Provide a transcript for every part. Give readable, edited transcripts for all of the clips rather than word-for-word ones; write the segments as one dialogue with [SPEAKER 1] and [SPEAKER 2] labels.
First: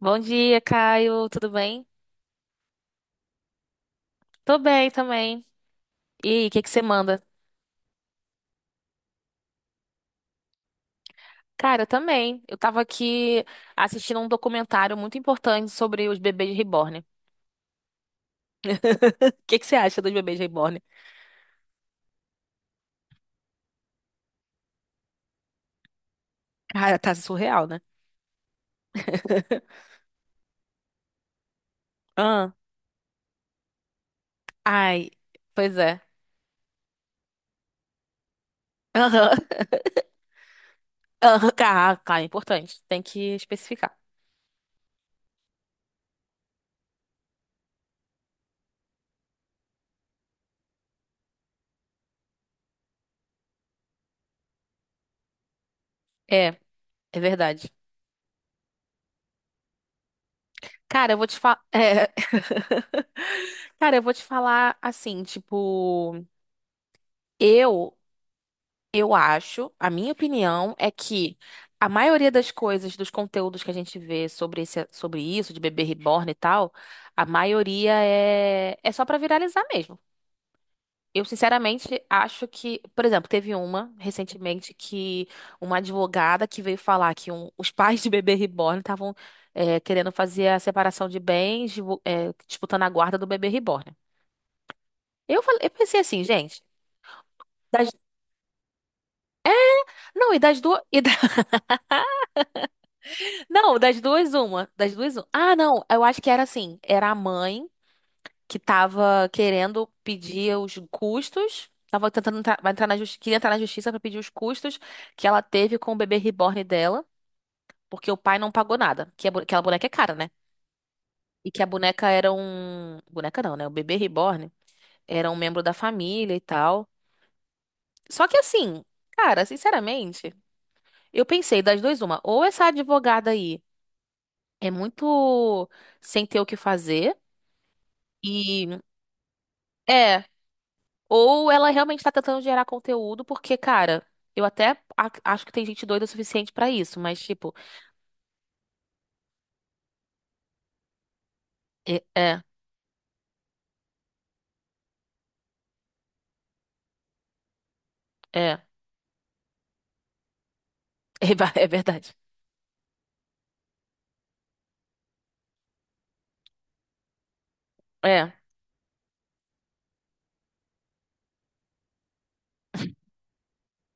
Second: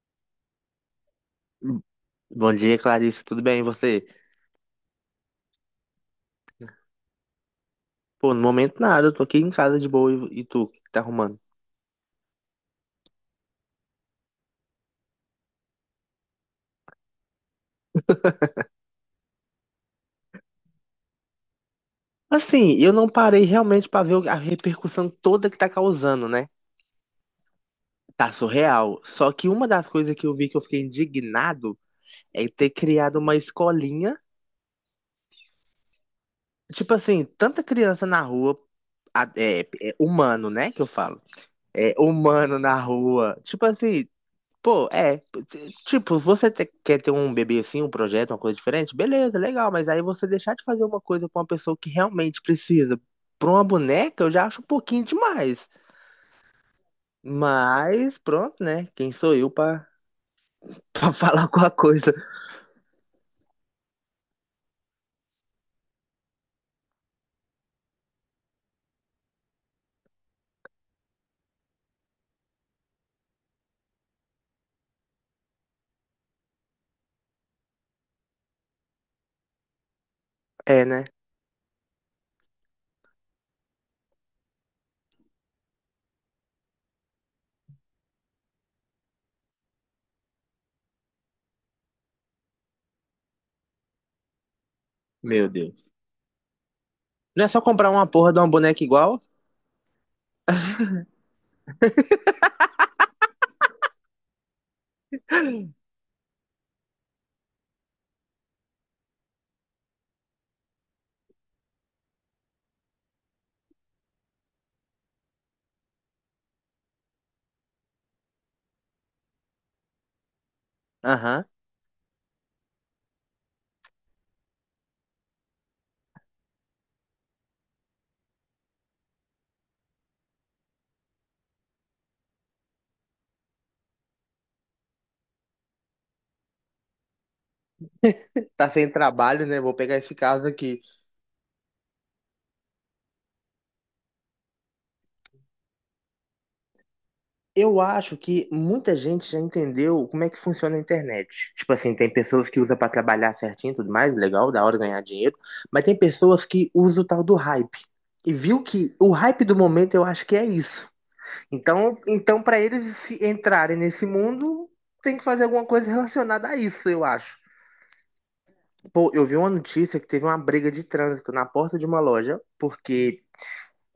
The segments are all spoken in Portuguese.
[SPEAKER 1] Bom dia, Caio. Tudo bem?
[SPEAKER 2] Bom dia, Clarice. Tudo bem, e você?
[SPEAKER 1] Tô bem também. E aí, o que que você manda?
[SPEAKER 2] Pô, no momento nada, eu tô aqui em casa de boa e tu, o que que tá arrumando?
[SPEAKER 1] Cara, eu também. Eu tava aqui assistindo um documentário muito importante sobre os bebês reborn. O que que você acha dos bebês reborn?
[SPEAKER 2] Assim, eu não parei realmente pra ver a repercussão toda que tá causando, né?
[SPEAKER 1] Cara, tá surreal, né?
[SPEAKER 2] Tá surreal. Só que uma das coisas que eu vi que eu fiquei indignado é
[SPEAKER 1] Ah,
[SPEAKER 2] ter criado uma escolinha.
[SPEAKER 1] ai, pois é.
[SPEAKER 2] Tipo assim, tanta criança na rua,
[SPEAKER 1] Aham.
[SPEAKER 2] é, é humano, né? Que eu falo.
[SPEAKER 1] Aham,
[SPEAKER 2] É
[SPEAKER 1] cara, é
[SPEAKER 2] humano na
[SPEAKER 1] importante. Tem que
[SPEAKER 2] rua. Tipo
[SPEAKER 1] especificar.
[SPEAKER 2] assim, pô, é. Tipo, quer ter um bebê assim, um projeto, uma coisa diferente? Beleza, legal, mas aí você deixar de fazer uma coisa pra uma pessoa que realmente precisa. Pra uma boneca, eu já acho um pouquinho demais.
[SPEAKER 1] É, é verdade.
[SPEAKER 2] Mas, pronto, né? Quem sou eu pra, pra
[SPEAKER 1] Cara, eu vou te
[SPEAKER 2] falar
[SPEAKER 1] falar.
[SPEAKER 2] alguma coisa?
[SPEAKER 1] Cara, eu vou te falar assim, tipo. Eu Eu acho, a minha opinião é que a maioria das coisas, dos conteúdos que a gente vê sobre isso, de bebê reborn e tal, a maioria é só pra viralizar mesmo.
[SPEAKER 2] É, né?
[SPEAKER 1] Eu, sinceramente, acho que, por exemplo, teve uma recentemente que uma advogada que veio falar que os pais de bebê reborn estavam, querendo fazer a separação de bens, disputando a guarda do bebê reborn. Eu,
[SPEAKER 2] Meu
[SPEAKER 1] falei- eu
[SPEAKER 2] Deus.
[SPEAKER 1] pensei assim, gente,
[SPEAKER 2] Não é só comprar
[SPEAKER 1] das-
[SPEAKER 2] uma porra de uma boneca igual?
[SPEAKER 1] não, e das duas. Não, das duas, uma. Das duas, uma. Ah, não, eu acho que era assim. Era a mãe que tava querendo pedir os custos. Tava tentando entrar, vai entrar na justiça, queria entrar na justiça pra pedir os custos que ela teve com o bebê reborn dela, porque o pai não pagou nada. Que aquela boneca é cara, né?
[SPEAKER 2] Aham.
[SPEAKER 1] E que a boneca era um. Boneca não, né? O bebê reborn era um membro da família e tal. Só que assim, cara, sinceramente, eu pensei das duas, uma. Ou essa advogada aí é muito sem ter o que fazer.
[SPEAKER 2] Tá sem trabalho, né? Vou pegar esse
[SPEAKER 1] É,
[SPEAKER 2] caso aqui.
[SPEAKER 1] ou ela realmente tá tentando gerar conteúdo, porque, cara, eu até acho que tem gente doida o suficiente pra isso, mas, tipo,
[SPEAKER 2] Eu acho que muita gente já entendeu como é que funciona a internet. Tipo assim,
[SPEAKER 1] é,
[SPEAKER 2] tem
[SPEAKER 1] é,
[SPEAKER 2] pessoas que usam pra trabalhar certinho e tudo mais, legal, da hora ganhar dinheiro, mas tem pessoas que usam o tal do hype. E
[SPEAKER 1] é,
[SPEAKER 2] viu que o hype do momento eu acho que é isso.
[SPEAKER 1] é
[SPEAKER 2] Então,
[SPEAKER 1] verdade.
[SPEAKER 2] então para eles se entrarem nesse mundo, tem que fazer alguma coisa relacionada a isso, eu acho.
[SPEAKER 1] É.
[SPEAKER 2] Pô, eu vi uma notícia que teve uma briga de trânsito na porta de uma loja, porque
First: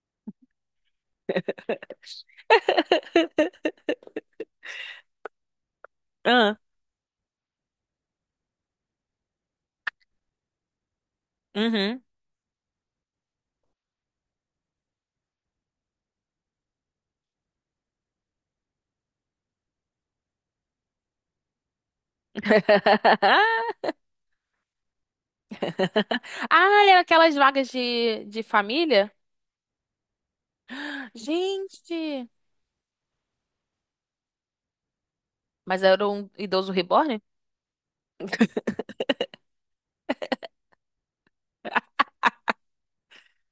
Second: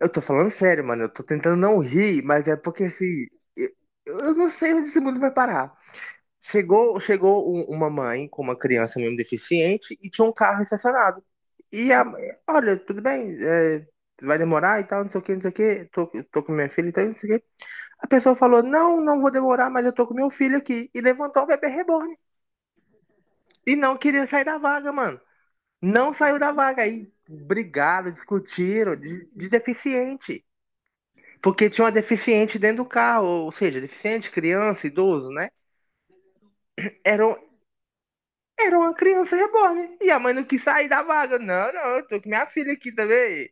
[SPEAKER 2] eu tô falando sério, mano. Eu tô tentando não rir, mas é porque assim. Eu, eu não sei onde esse mundo vai parar.
[SPEAKER 1] Ah,
[SPEAKER 2] Chegou uma mãe com uma criança mesmo deficiente e tinha um carro estacionado. E
[SPEAKER 1] uhum.
[SPEAKER 2] a olha, tudo bem, é, vai demorar e tal, não sei o que, não sei o que. Tô com minha filha e tal, não sei o que. A pessoa falou: não, não vou demorar, mas eu tô com meu filho aqui. E levantou o bebê reborn. E não queria sair da vaga, mano. Não saiu da vaga.
[SPEAKER 1] Ah, era
[SPEAKER 2] Aí
[SPEAKER 1] aquelas vagas
[SPEAKER 2] brigaram,
[SPEAKER 1] de
[SPEAKER 2] discutiram
[SPEAKER 1] família?
[SPEAKER 2] de deficiente. Porque tinha uma
[SPEAKER 1] Gente!
[SPEAKER 2] deficiente dentro do carro, ou seja, deficiente, criança, idoso, né?
[SPEAKER 1] Mas era um idoso reborn?
[SPEAKER 2] Era, era uma criança reborn. E a mãe não quis sair da vaga. Não, não, eu tô com minha filha aqui também.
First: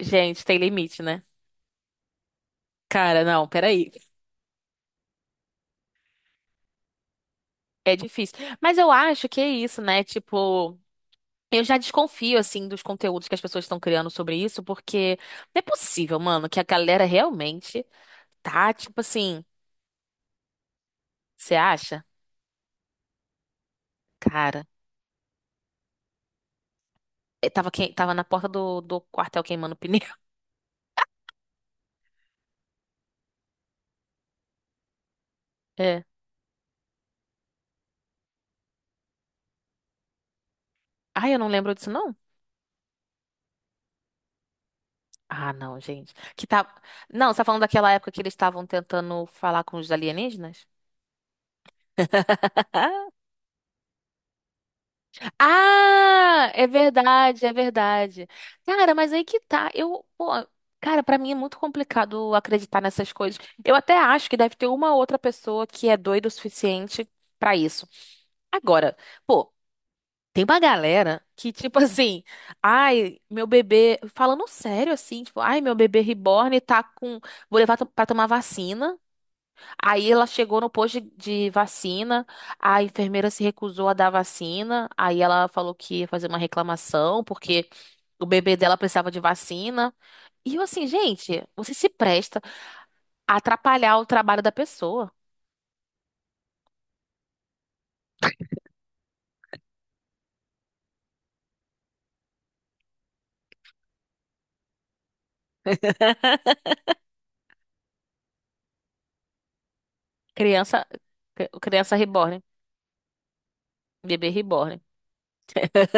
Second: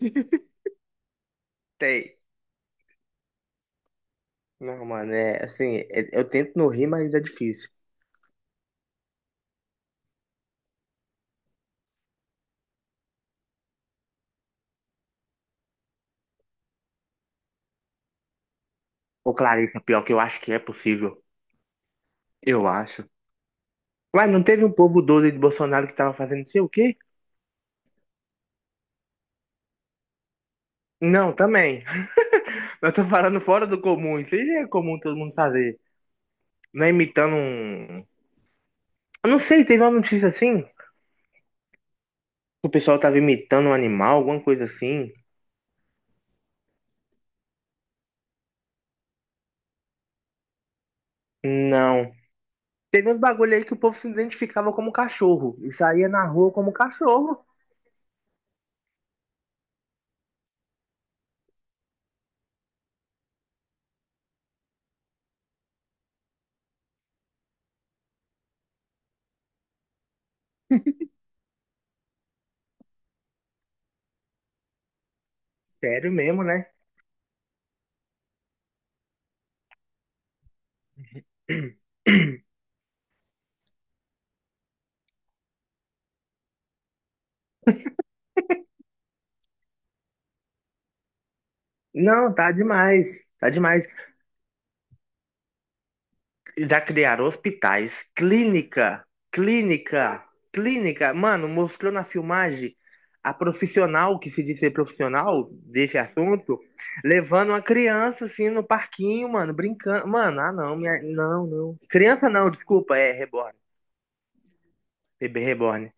[SPEAKER 1] Gente, tem limite, né?
[SPEAKER 2] Tem.
[SPEAKER 1] Cara, não, peraí.
[SPEAKER 2] Não, mano, é assim, eu tento não rir, mas é difícil.
[SPEAKER 1] É difícil. Mas eu acho que é isso, né? Tipo. Eu já desconfio, assim, dos conteúdos que as pessoas estão criando sobre isso, porque não é possível, mano, que a galera realmente tá, tipo
[SPEAKER 2] Ô,
[SPEAKER 1] assim,
[SPEAKER 2] Clarissa, pior que eu acho que é possível.
[SPEAKER 1] você acha?
[SPEAKER 2] Eu acho. Ué, não
[SPEAKER 1] Cara,
[SPEAKER 2] teve um povo doido de Bolsonaro que tava fazendo não sei o quê?
[SPEAKER 1] tava na porta do quartel queimando pneu.
[SPEAKER 2] Não, também. Eu tô falando fora do comum. Isso aí já é comum todo mundo fazer.
[SPEAKER 1] É.
[SPEAKER 2] Não é imitando um. Eu não sei, teve uma notícia assim.
[SPEAKER 1] Ai, eu não lembro disso, não?
[SPEAKER 2] O pessoal tava imitando um animal, alguma coisa assim?
[SPEAKER 1] Ah, não, gente. Que tá... Não, você tá falando daquela época que eles estavam tentando falar com os alienígenas?
[SPEAKER 2] Não. Teve uns bagulho aí que o povo se identificava como cachorro e saía na
[SPEAKER 1] Ah,
[SPEAKER 2] rua
[SPEAKER 1] é
[SPEAKER 2] como
[SPEAKER 1] verdade,
[SPEAKER 2] cachorro.
[SPEAKER 1] é verdade. Cara, mas aí que tá. Eu, pô, cara, pra mim é muito complicado acreditar nessas coisas. Eu até acho que deve ter uma outra pessoa que é doida o suficiente pra isso. Agora, pô, tem uma galera que, tipo assim, ai, meu bebê, falando sério assim, tipo, ai, meu bebê
[SPEAKER 2] Sério mesmo,
[SPEAKER 1] reborn
[SPEAKER 2] né?
[SPEAKER 1] tá com, vou levar pra tomar vacina. Aí ela chegou no posto de vacina, a enfermeira se recusou a dar vacina, aí ela falou que ia fazer uma reclamação porque o bebê dela precisava de vacina. E eu assim, gente, você se
[SPEAKER 2] Não,
[SPEAKER 1] presta
[SPEAKER 2] tá demais.
[SPEAKER 1] a
[SPEAKER 2] Tá demais.
[SPEAKER 1] atrapalhar o trabalho da pessoa.
[SPEAKER 2] Já criaram hospitais, clínica. Mano, mostrou na filmagem a profissional que se diz ser profissional desse assunto, levando uma criança assim no parquinho, mano, brincando. Mano, ah não,
[SPEAKER 1] Criança,
[SPEAKER 2] minha... não,
[SPEAKER 1] cri-
[SPEAKER 2] não.
[SPEAKER 1] criança
[SPEAKER 2] Criança
[SPEAKER 1] reborn,
[SPEAKER 2] não, desculpa, é reborn.
[SPEAKER 1] bebê reborn.
[SPEAKER 2] Bebê reborn.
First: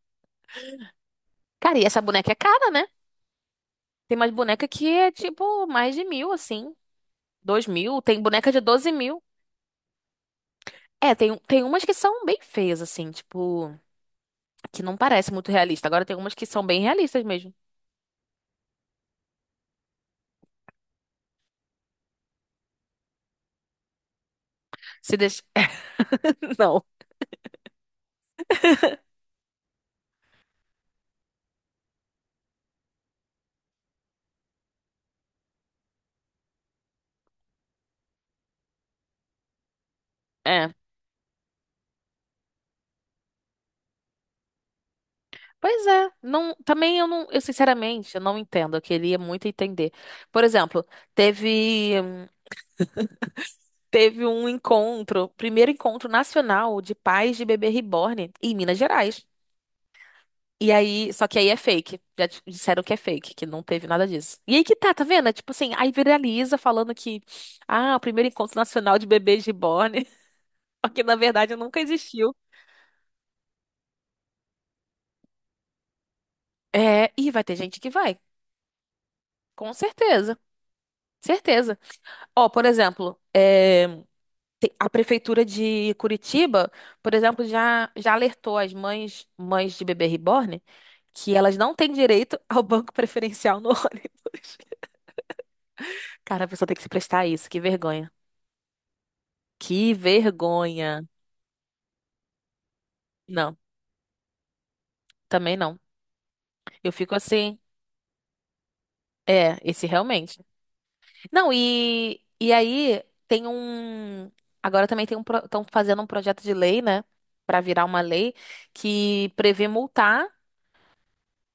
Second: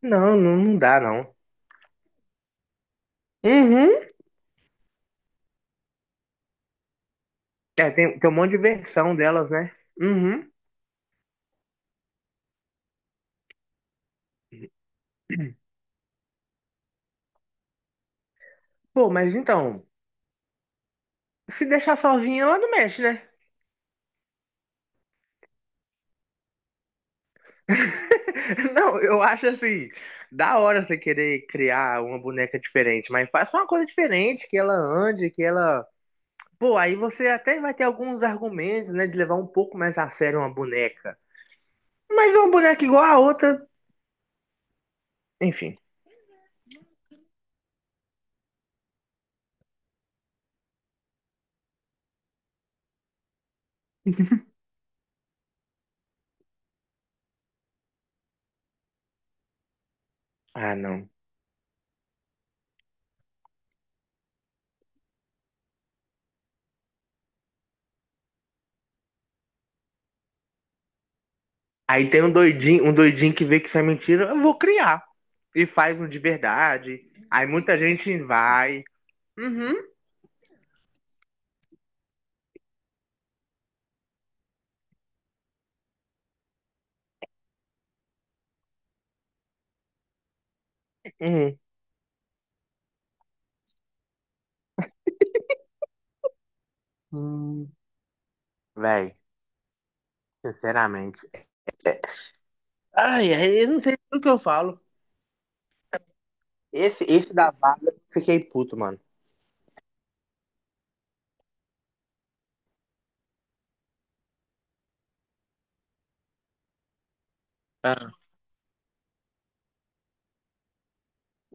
[SPEAKER 2] Não, não, não dá, não.
[SPEAKER 1] Cara, e essa boneca é cara, né?
[SPEAKER 2] Uhum.
[SPEAKER 1] Tem mais boneca que é tipo mais de 1.000, assim, dois
[SPEAKER 2] É,
[SPEAKER 1] mil.
[SPEAKER 2] tem,
[SPEAKER 1] Tem
[SPEAKER 2] tem um
[SPEAKER 1] boneca
[SPEAKER 2] monte de
[SPEAKER 1] de doze
[SPEAKER 2] versão
[SPEAKER 1] mil.
[SPEAKER 2] delas, né? Uhum.
[SPEAKER 1] É, tem umas que são bem feias, assim, tipo, que não parece muito realista. Agora tem algumas que são bem realistas mesmo.
[SPEAKER 2] Pô, mas então, se deixar sozinha, ela não mexe, né?
[SPEAKER 1] Se deixa... Não.
[SPEAKER 2] Não, eu acho assim, da hora você querer criar uma boneca diferente, mas faça uma coisa diferente, que ela ande, que ela. Pô, aí você até vai ter alguns argumentos, né, de levar um pouco mais a sério uma
[SPEAKER 1] É.
[SPEAKER 2] boneca. Mas uma boneca igual a outra, enfim.
[SPEAKER 1] Pois é, não, também eu não, eu sinceramente, eu não entendo, eu queria muito entender. Por exemplo, teve teve um encontro, primeiro encontro nacional de pais de bebê reborn em Minas Gerais. E
[SPEAKER 2] Ah, não.
[SPEAKER 1] aí, só que aí é fake. Já disseram que é fake, que não teve nada disso. E aí que tá, tá vendo? É tipo assim, aí viraliza falando que, ah, o primeiro encontro nacional de bebês reborn, porque na verdade nunca
[SPEAKER 2] Aí tem um
[SPEAKER 1] existiu.
[SPEAKER 2] doidinho, que vê que isso é mentira, eu vou criar. E faz um de verdade.
[SPEAKER 1] É, e vai
[SPEAKER 2] Aí
[SPEAKER 1] ter
[SPEAKER 2] muita
[SPEAKER 1] gente que
[SPEAKER 2] gente
[SPEAKER 1] vai,
[SPEAKER 2] vai.
[SPEAKER 1] com
[SPEAKER 2] Uhum.
[SPEAKER 1] certeza, certeza. Ó, por exemplo, a prefeitura de Curitiba, por exemplo, já alertou as mães de bebê reborn que elas
[SPEAKER 2] Uhum.
[SPEAKER 1] não têm direito ao banco preferencial no ônibus. Cara, a pessoa tem que se prestar a isso, que
[SPEAKER 2] Hum,
[SPEAKER 1] vergonha.
[SPEAKER 2] véi,
[SPEAKER 1] Que vergonha.
[SPEAKER 2] sinceramente. é- Ai,
[SPEAKER 1] Não,
[SPEAKER 2] ai, eu não sei do que eu falo.
[SPEAKER 1] também não. Eu fico
[SPEAKER 2] Esse da
[SPEAKER 1] assim,
[SPEAKER 2] vaga, eu fiquei puto, mano.
[SPEAKER 1] esse realmente. Não, e aí tem um. Agora também tem um. Estão fazendo um projeto de lei, né? Pra virar uma
[SPEAKER 2] Ah.
[SPEAKER 1] lei que prevê multar,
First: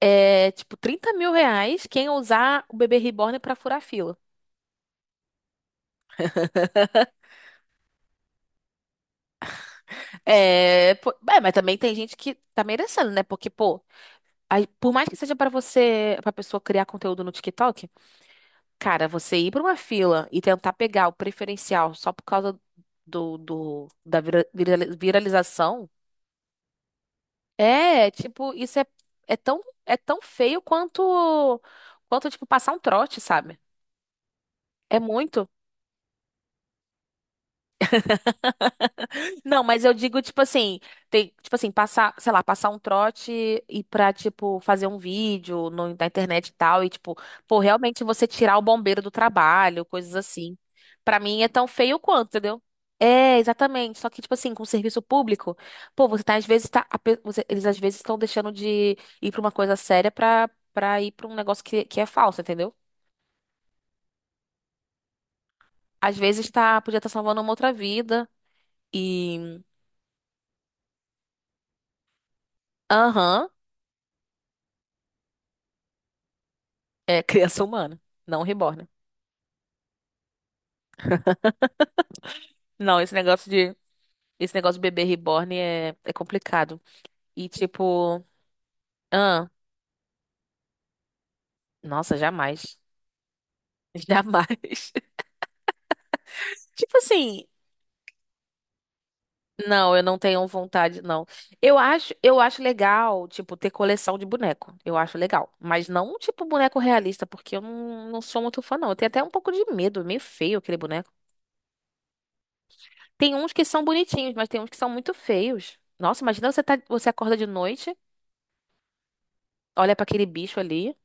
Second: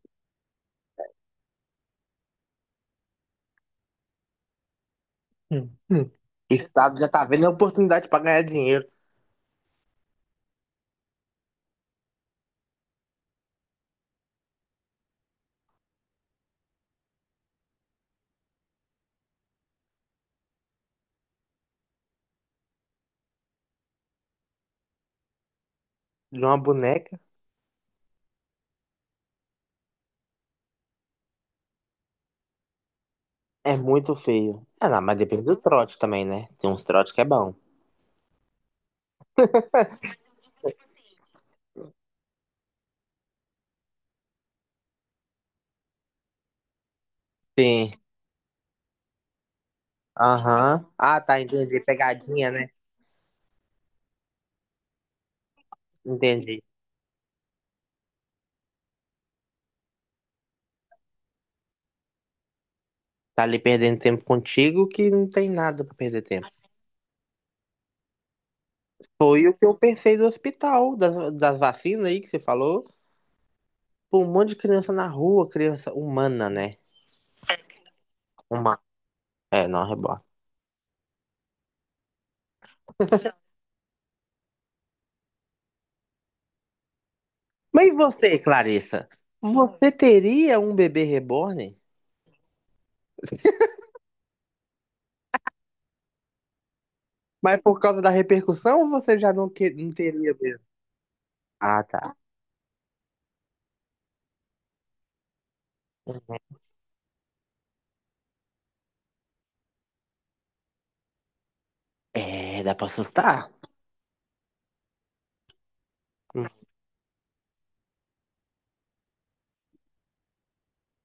[SPEAKER 1] tipo, R$ 30.000 quem usar o bebê reborn pra furar fila.
[SPEAKER 2] Hum, hum. O Estado já tá vendo a oportunidade pra ganhar dinheiro
[SPEAKER 1] É, pô, é, mas também tem gente que tá merecendo, né? Porque, pô, aí, por mais que seja pra você, pra pessoa criar conteúdo no TikTok, cara, você ir pra uma fila e tentar pegar o preferencial só por causa da viralização.
[SPEAKER 2] de uma boneca.
[SPEAKER 1] É, tipo, isso é tão feio quanto, tipo, passar um trote, sabe?
[SPEAKER 2] É muito feio. Ah,
[SPEAKER 1] É
[SPEAKER 2] não, mas depende
[SPEAKER 1] muito.
[SPEAKER 2] do trote também, né? Tem uns trotes que é bom.
[SPEAKER 1] Não, mas eu digo, tipo assim, tem, tipo assim, passar, sei lá, passar um trote e pra, tipo, fazer um vídeo no, na internet e tal, e, tipo, pô,
[SPEAKER 2] Sim.
[SPEAKER 1] realmente você tirar o bombeiro do trabalho, coisas assim.
[SPEAKER 2] Aham.
[SPEAKER 1] Pra
[SPEAKER 2] Ah, tá,
[SPEAKER 1] mim é tão
[SPEAKER 2] entendi.
[SPEAKER 1] feio quanto,
[SPEAKER 2] Pegadinha,
[SPEAKER 1] entendeu?
[SPEAKER 2] né?
[SPEAKER 1] É, exatamente. Só que, tipo assim, com o serviço público, pô, você tá, às
[SPEAKER 2] Entendi.
[SPEAKER 1] vezes, tá, eles às vezes estão deixando de ir pra uma coisa séria pra, ir pra um negócio que é falso, entendeu?
[SPEAKER 2] Tá ali perdendo tempo contigo que não tem nada pra
[SPEAKER 1] Às
[SPEAKER 2] perder tempo.
[SPEAKER 1] vezes tá, podia estar salvando uma outra vida
[SPEAKER 2] Foi o
[SPEAKER 1] e,
[SPEAKER 2] que eu pensei do hospital, das vacinas aí que você falou.
[SPEAKER 1] aham,
[SPEAKER 2] Pô, um monte de criança na rua, criança humana, né?
[SPEAKER 1] é criança humana, não
[SPEAKER 2] Uma...
[SPEAKER 1] reborn.
[SPEAKER 2] É, não, reborn.
[SPEAKER 1] Não, esse negócio de bebê reborn é complicado. E
[SPEAKER 2] Mas e
[SPEAKER 1] tipo,
[SPEAKER 2] você, Clarissa?
[SPEAKER 1] ah,
[SPEAKER 2] Você teria um bebê reborn?
[SPEAKER 1] nossa, jamais. Jamais. Tipo assim,
[SPEAKER 2] Mas por causa da repercussão, ou você já não, não
[SPEAKER 1] não, eu não
[SPEAKER 2] teria
[SPEAKER 1] tenho
[SPEAKER 2] mesmo?
[SPEAKER 1] vontade, não. Eu
[SPEAKER 2] Ah,
[SPEAKER 1] acho,
[SPEAKER 2] tá.
[SPEAKER 1] eu acho legal, tipo, ter coleção de boneco. Eu acho legal, mas não tipo boneco realista, porque eu não sou muito fã, não. Eu tenho até um pouco de medo, é meio feio aquele boneco.
[SPEAKER 2] É, dá pra
[SPEAKER 1] Tem
[SPEAKER 2] assustar.
[SPEAKER 1] uns que são bonitinhos, mas tem uns que são muito feios. Nossa, imagina você acorda de noite, olha pra aquele bicho ali.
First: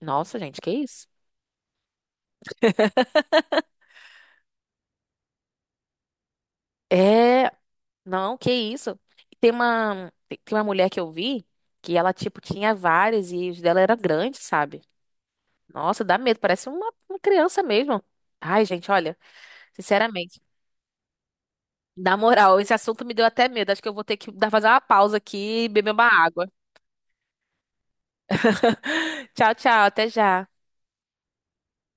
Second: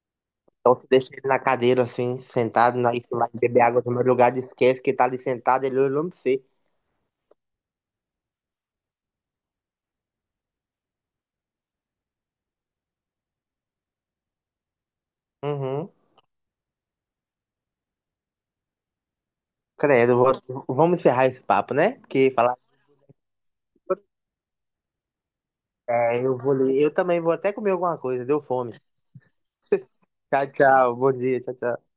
[SPEAKER 1] Nossa, gente, que
[SPEAKER 2] Então você
[SPEAKER 1] isso?
[SPEAKER 2] deixa ele na cadeira, assim, sentado, na isso lá, beber água do meu lugar, esquece que ele tá ali sentado, ele olhando pra você.
[SPEAKER 1] É, Não, que isso. Tem uma mulher que eu vi que ela, tipo, tinha várias e os dela era grande, sabe?
[SPEAKER 2] Uhum.
[SPEAKER 1] Nossa, dá medo, parece uma criança mesmo. Ai, gente, olha,
[SPEAKER 2] Credo,
[SPEAKER 1] sinceramente,
[SPEAKER 2] vamos encerrar esse papo, né?
[SPEAKER 1] na
[SPEAKER 2] Porque falar.
[SPEAKER 1] moral, esse assunto me deu até medo. Acho que eu vou ter que dar fazer uma pausa aqui e beber uma
[SPEAKER 2] É, eu
[SPEAKER 1] água.
[SPEAKER 2] vou ler. Eu também vou até comer alguma coisa, deu fome.
[SPEAKER 1] Tchau, tchau, até
[SPEAKER 2] Tchau,
[SPEAKER 1] já.
[SPEAKER 2] tchau. Bom dia, tchau, tchau.